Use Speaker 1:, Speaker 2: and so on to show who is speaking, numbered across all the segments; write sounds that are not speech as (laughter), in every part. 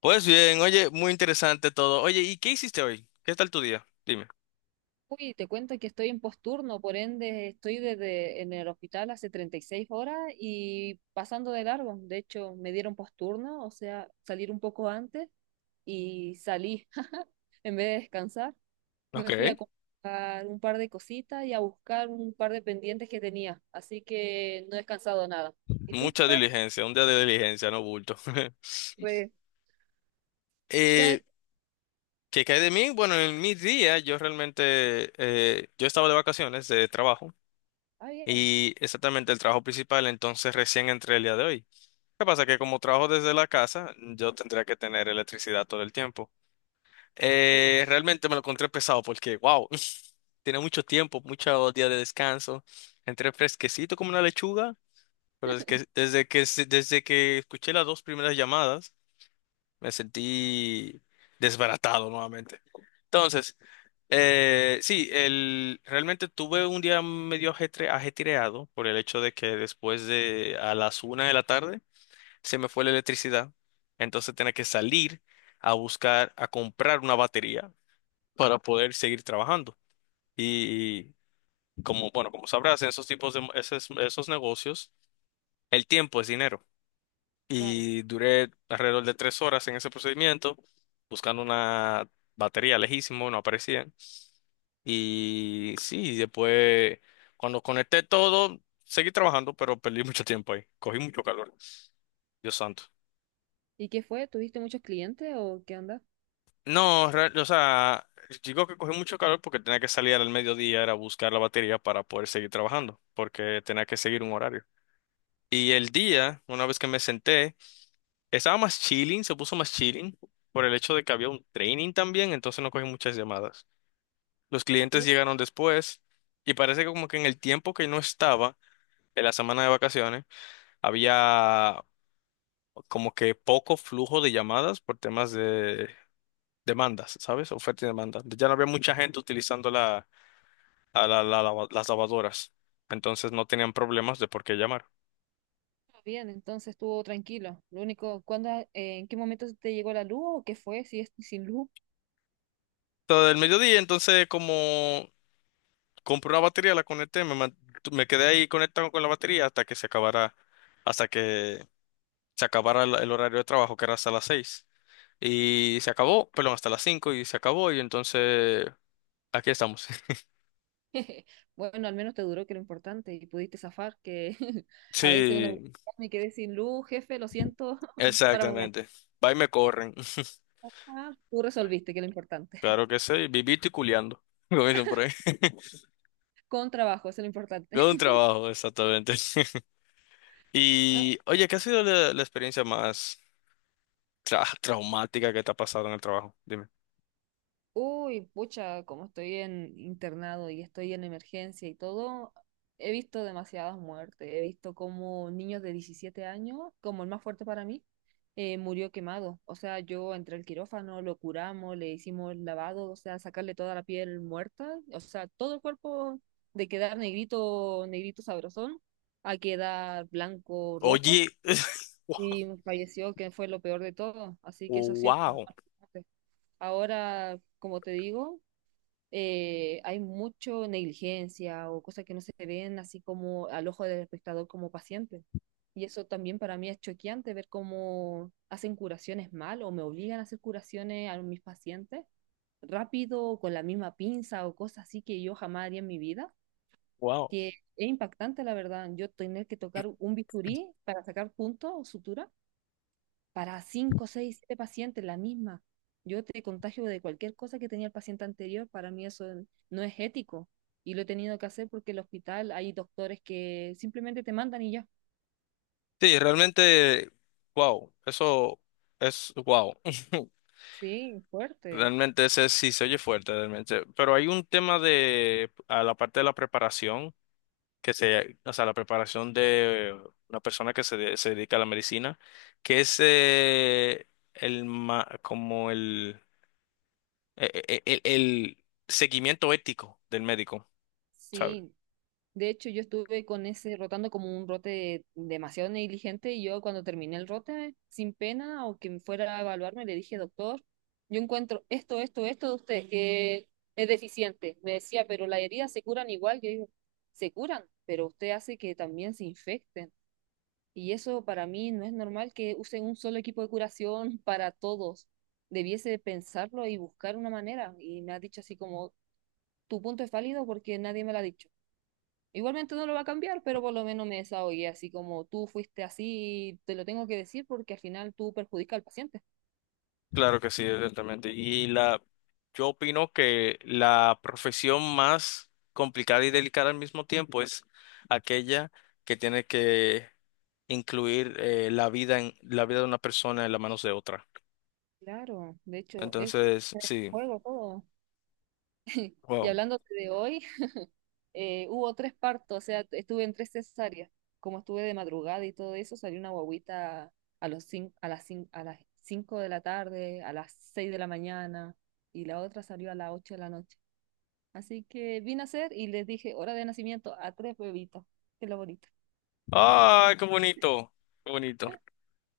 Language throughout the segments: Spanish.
Speaker 1: Pues bien, oye, muy interesante todo. Oye, ¿y qué hiciste hoy? ¿Qué tal tu día? Dime.
Speaker 2: Uy, te cuento que estoy en posturno, por ende estoy desde en el hospital hace 36 horas y pasando de largo. De hecho, me dieron posturno, o sea, salir un poco antes y salí. (laughs) En vez de descansar,
Speaker 1: Ok.
Speaker 2: me fui a comprar un par de cositas y a buscar un par de pendientes que tenía. Así que no he descansado nada. ¿Y tú qué
Speaker 1: Mucha
Speaker 2: tal?
Speaker 1: diligencia, un día de diligencia, no bulto. (laughs)
Speaker 2: Pues, ¿qué
Speaker 1: Eh,
Speaker 2: hay?
Speaker 1: ¿qué cae de mí? Bueno, en mi día yo realmente, yo estaba de vacaciones de trabajo
Speaker 2: Ah, bien.
Speaker 1: y exactamente el trabajo principal, entonces recién entré el día de hoy. ¿Qué pasa? Que como trabajo desde la casa, yo tendría que tener electricidad todo el tiempo.
Speaker 2: Uh,
Speaker 1: Realmente me lo encontré pesado porque, wow, (laughs) tiene mucho tiempo, muchos días de descanso. Entré fresquecito como una lechuga. Pero es que desde que escuché las dos primeras llamadas, me sentí desbaratado nuevamente. Entonces, sí, realmente tuve un día medio ajetreado por el hecho de que después de a las una de la tarde se me fue la electricidad. Entonces tenía que salir a buscar, a comprar una batería para poder seguir trabajando. Y como, bueno, como sabrás, en esos tipos de esos negocios, el tiempo es dinero.
Speaker 2: claro.
Speaker 1: Y duré alrededor de 3 horas en ese procedimiento buscando una batería lejísimo, no aparecía. Y sí, después cuando conecté todo, seguí trabajando, pero perdí (laughs) mucho tiempo ahí. Cogí mucho calor. Dios santo.
Speaker 2: ¿Y qué fue? ¿Tuviste muchos clientes o qué onda?
Speaker 1: No, o sea, digo que cogí mucho calor porque tenía que salir al mediodía, era buscar la batería para poder seguir trabajando, porque tenía que seguir un horario. Y el día, una vez que me senté, estaba más chilling, se puso más chilling por el hecho de que había un training también, entonces no cogí muchas llamadas. Los
Speaker 2: Ah,
Speaker 1: clientes
Speaker 2: bien.
Speaker 1: llegaron después y parece que como que en el tiempo que no estaba, en la semana de vacaciones, había como que poco flujo de llamadas por temas de demandas, ¿sabes? Oferta y demanda. Ya no había mucha gente utilizando la, a la- la lava- las lavadoras, entonces no tenían problemas de por qué llamar.
Speaker 2: Bien, entonces estuvo tranquilo. Lo único, ¿cuándo, en qué momento te llegó la luz o qué fue? Si es sin luz.
Speaker 1: Todo el mediodía, entonces como compré una batería, la conecté, me quedé ahí conectado con la batería hasta que se acabara, hasta que se acabara el horario de trabajo, que era hasta las 6. Y se acabó, perdón, hasta las 5 y se acabó y entonces aquí estamos. (laughs)
Speaker 2: (laughs) Bueno, al menos te duró, que era lo importante, y pudiste zafar, que (laughs) a veces uno
Speaker 1: Sí,
Speaker 2: me quedé sin luz, jefe, lo siento, (laughs) para mañana.
Speaker 1: exactamente. Va y me corren. (laughs)
Speaker 2: Ah, tú resolviste, que es lo importante.
Speaker 1: Claro que sí, vivito y culeando, (laughs) como dicen por ahí.
Speaker 2: Con trabajo, eso es lo importante.
Speaker 1: Todo un trabajo, exactamente. (laughs)
Speaker 2: (laughs)
Speaker 1: Y oye, ¿qué ha sido la experiencia más traumática que te ha pasado en el trabajo? Dime.
Speaker 2: Uy, pucha, como estoy en internado y estoy en emergencia y todo, he visto demasiadas muertes. He visto como niños de 17 años, como el más fuerte para mí, murió quemado. O sea, yo entré al quirófano, lo curamos, le hicimos el lavado, o sea, sacarle toda la piel muerta, o sea, todo el cuerpo de quedar negrito, negrito sabrosón, a quedar blanco, rojo,
Speaker 1: Oye,
Speaker 2: y
Speaker 1: (laughs)
Speaker 2: falleció, que fue lo peor de todo. Así que eso ha sido como lo
Speaker 1: wow.
Speaker 2: más fuerte. Ahora, como te digo, hay mucho negligencia o cosas que no se ven así como al ojo del espectador como paciente. Y eso también para mí es choqueante ver cómo hacen curaciones mal o me obligan a hacer curaciones a mis pacientes rápido o con la misma pinza o cosas así que yo jamás haría en mi vida.
Speaker 1: Wow.
Speaker 2: Que es impactante, la verdad. Yo tener que tocar un bisturí para sacar puntos o sutura para 5, 6 7 pacientes, la misma. Yo te contagio de cualquier cosa que tenía el paciente anterior, para mí eso no es ético y lo he tenido que hacer porque en el hospital hay doctores que simplemente te mandan y ya.
Speaker 1: Sí, realmente, wow, eso es wow. (laughs)
Speaker 2: Sí, fuerte.
Speaker 1: Realmente ese sí se oye fuerte, realmente. Pero hay un tema de, a la parte de la preparación, o sea, la preparación de una persona que se dedica a la medicina, que es el, ma- como el, e- e- e- el, seguimiento ético del médico, ¿sabes?
Speaker 2: Sí, de hecho, yo estuve con ese rotando como un rote demasiado negligente y yo cuando terminé el rote, sin pena o quien fuera a evaluarme, le dije, doctor, yo encuentro esto, esto, esto de ustedes que es deficiente. Me decía, pero las heridas se curan igual. Yo digo, se curan, pero usted hace que también se infecten. Y eso para mí no es normal que usen un solo equipo de curación (laughs) para todos. Debiese pensarlo y buscar una manera. Y me ha dicho así como, tu punto es válido porque nadie me lo ha dicho. Igualmente no lo va a cambiar, pero por lo menos me desahogué, así como tú fuiste así, te lo tengo que decir porque al final tú perjudicas al paciente.
Speaker 1: Claro que sí, exactamente. Y yo opino que la profesión más complicada y delicada al mismo tiempo es aquella que tiene que incluir la vida en la vida de una persona en las manos de otra.
Speaker 2: Claro, de hecho, es
Speaker 1: Entonces, sí,
Speaker 2: juego todo. Y
Speaker 1: wow.
Speaker 2: hablando de hoy, hubo tres partos, o sea, estuve en tres cesáreas. Como estuve de madrugada y todo eso, salió una guagüita a las 5 de la tarde, a las 6 de la mañana, y la otra salió a las 8 de la noche. Así que vine a hacer y les dije hora de nacimiento a tres bebitos. Qué lo bonito.
Speaker 1: ¡Ay, qué bonito! Qué bonito.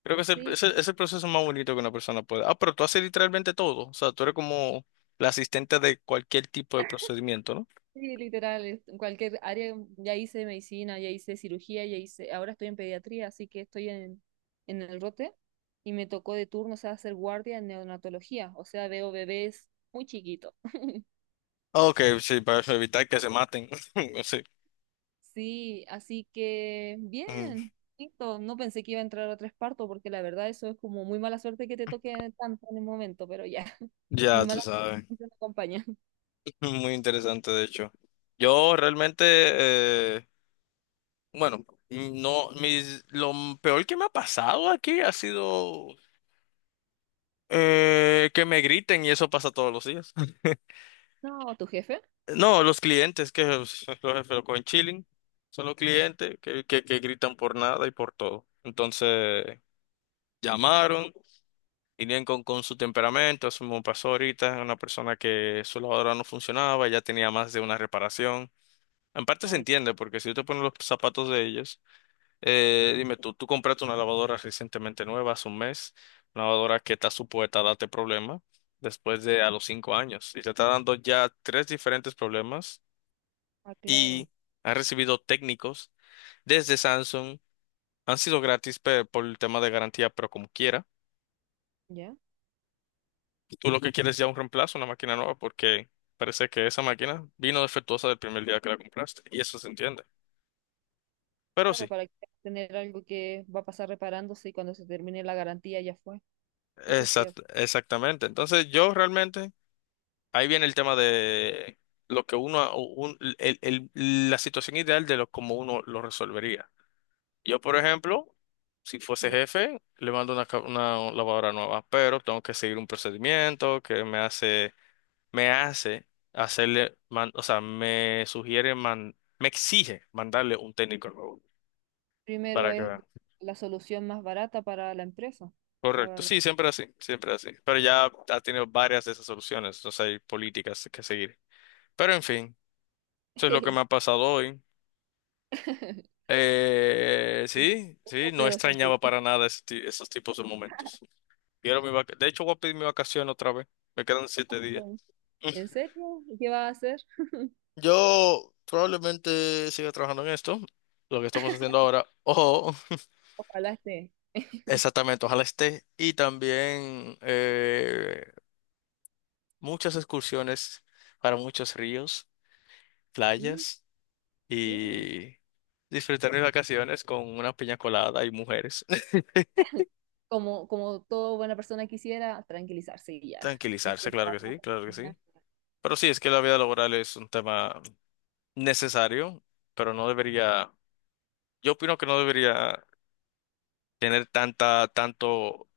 Speaker 1: Creo que es el,
Speaker 2: Sí,
Speaker 1: es el, es el proceso más bonito que una persona puede. Ah, pero tú haces literalmente todo. O sea, tú eres como la asistente de cualquier tipo de procedimiento, ¿no?
Speaker 2: sí, literal, en cualquier área, ya hice medicina, ya hice cirugía, ya hice, ahora estoy en pediatría, así que estoy en el rote y me tocó de turno, o sea, hacer guardia en neonatología, o sea, veo bebés muy chiquitos.
Speaker 1: Ok, sí, para evitar que se maten. (laughs) Sí.
Speaker 2: Sí, así que
Speaker 1: Mm.
Speaker 2: bien, listo, no pensé que iba a entrar a tres partos porque la verdad eso es como muy mala suerte que te toque tanto en el momento, pero ya, (laughs) mi
Speaker 1: Ya, tú
Speaker 2: mala
Speaker 1: sabes.
Speaker 2: suerte me acompaña.
Speaker 1: (laughs) Muy interesante, de hecho. Yo realmente, eh, bueno, no, lo peor que me ha pasado aquí ha sido que me griten y eso pasa todos los días. (laughs)
Speaker 2: No, ¿tu jefe?
Speaker 1: No, los clientes, que los jefes con chilling, son los clientes que gritan por nada y por todo. Entonces, llamaron, vinieron con su temperamento, eso me pasó ahorita, una persona que su lavadora no funcionaba, ya tenía más de una reparación. En parte se
Speaker 2: Oh,
Speaker 1: entiende, porque si tú te pones los zapatos de ellos, dime tú, tú compraste una lavadora recientemente nueva, hace un mes, una lavadora que está supuesta a darte problemas después de a los 5 años, y te está dando ya 3 diferentes problemas,
Speaker 2: ah,
Speaker 1: y
Speaker 2: claro,
Speaker 1: ha recibido técnicos desde Samsung, han sido gratis por el tema de garantía, pero como quiera,
Speaker 2: ya.
Speaker 1: tú lo que quieres es ya un reemplazo, una máquina nueva, porque parece que esa máquina vino defectuosa del primer día que la compraste, y eso se entiende. Pero
Speaker 2: Claro,
Speaker 1: sí.
Speaker 2: para que tener algo que va a pasar reparándose y cuando se termine la garantía ya fue. Eso es cierto.
Speaker 1: Exactamente. Entonces, yo realmente, ahí viene el tema de lo que uno, la situación ideal de lo, cómo uno lo resolvería. Yo, por ejemplo, si fuese
Speaker 2: Ya.
Speaker 1: jefe, le mando una lavadora nueva, pero tengo que seguir un procedimiento que me hace o sea, me sugiere, me exige mandarle un técnico nuevo
Speaker 2: Primero
Speaker 1: para que
Speaker 2: es
Speaker 1: vea.
Speaker 2: la solución más barata para la empresa, la
Speaker 1: Correcto,
Speaker 2: verdad.
Speaker 1: sí, siempre así, siempre así. Pero ya ha tenido varias de esas soluciones, entonces hay políticas que seguir. Pero en fin, eso es lo que
Speaker 2: (laughs)
Speaker 1: me ha pasado hoy.
Speaker 2: Simple,
Speaker 1: Sí, sí, no
Speaker 2: pero
Speaker 1: extrañaba
Speaker 2: sensible.
Speaker 1: para nada esos tipos de momentos. De hecho, voy a pedir mi vacación otra vez. Me quedan 7 días.
Speaker 2: Mm. ¿En
Speaker 1: (laughs)
Speaker 2: serio? ¿Y qué va a hacer?
Speaker 1: Yo probablemente siga trabajando en esto, lo que estamos haciendo ahora. Ojo,
Speaker 2: Ojalá esté.
Speaker 1: exactamente, ojalá esté. Y también muchas excursiones para muchos ríos,
Speaker 2: Mm,
Speaker 1: playas
Speaker 2: bien.
Speaker 1: y disfrutar mis vacaciones con una piña colada y mujeres.
Speaker 2: Como toda buena persona quisiera, tranquilizarse y ya. (laughs) No
Speaker 1: Tranquilizarse, claro
Speaker 2: pensar,
Speaker 1: que
Speaker 2: no
Speaker 1: sí, claro que
Speaker 2: pensar
Speaker 1: sí.
Speaker 2: nada.
Speaker 1: Pero sí, es que la vida laboral es un tema necesario, pero no debería, yo opino que no debería tener tanta, tanto,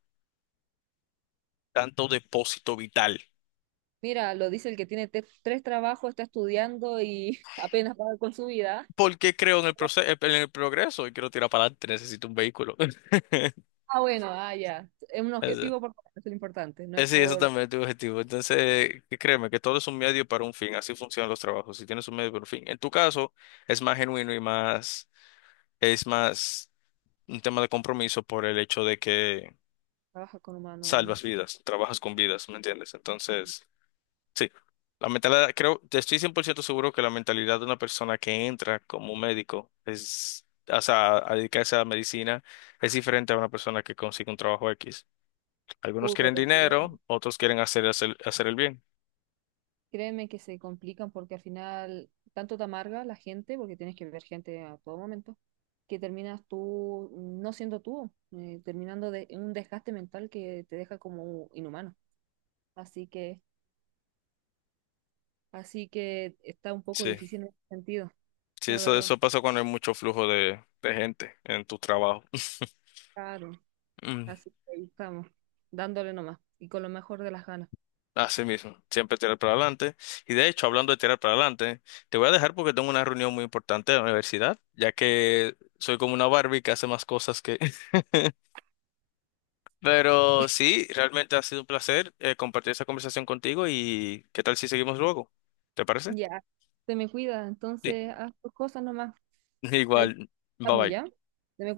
Speaker 1: tanto depósito vital.
Speaker 2: Mira, lo dice el que tiene tres trabajos, está estudiando y (laughs) apenas va con su vida.
Speaker 1: Porque creo en el proceso, en el progreso y quiero tirar para adelante, necesito un vehículo.
Speaker 2: Ah, bueno, ah, ya. Es un
Speaker 1: (laughs) Eso.
Speaker 2: objetivo por eso es lo importante, no es
Speaker 1: Sí, eso
Speaker 2: por
Speaker 1: también es tu objetivo. Entonces, que créeme que todo es un medio para un fin, así funcionan los trabajos. Si tienes un medio para un fin, en tu caso es más genuino y más, es más un tema de compromiso por el hecho de que
Speaker 2: trabajar con humanos en
Speaker 1: salvas
Speaker 2: sí.
Speaker 1: vidas, trabajas con vidas, ¿me entiendes? Entonces, sí, la mentalidad, creo, te estoy 100% seguro que la mentalidad de una persona que entra como médico es, o sea, a dedicarse a la medicina es diferente a una persona que consigue un trabajo X. Algunos
Speaker 2: Uy,
Speaker 1: quieren
Speaker 2: pero créeme,
Speaker 1: dinero, otros quieren hacer el bien.
Speaker 2: créeme que se complican porque al final tanto te amarga la gente, porque tienes que ver gente a todo momento, que terminas tú no siendo tú, terminando de en un desgaste mental que te deja como inhumano. Así que, así que está un poco
Speaker 1: Sí,
Speaker 2: difícil en ese sentido,
Speaker 1: sí,
Speaker 2: la
Speaker 1: eso,
Speaker 2: verdad.
Speaker 1: eso pasa cuando hay mucho flujo de gente en tu trabajo. (laughs)
Speaker 2: Claro,
Speaker 1: Mm.
Speaker 2: así que ahí estamos, dándole nomás y con lo mejor de las ganas.
Speaker 1: Así mismo, siempre tirar para adelante. Y de hecho, hablando de tirar para adelante, te voy a dejar porque tengo una reunión muy importante de la universidad, ya que soy como una Barbie que hace más cosas que... (laughs) Pero sí, realmente ha sido un placer compartir esta conversación contigo y qué tal si seguimos luego, ¿te parece?
Speaker 2: Ya, se me cuida,
Speaker 1: Sí,
Speaker 2: entonces haz tus cosas nomás.
Speaker 1: (laughs)
Speaker 2: Ahí
Speaker 1: igual, bye
Speaker 2: estamos ya.
Speaker 1: bye.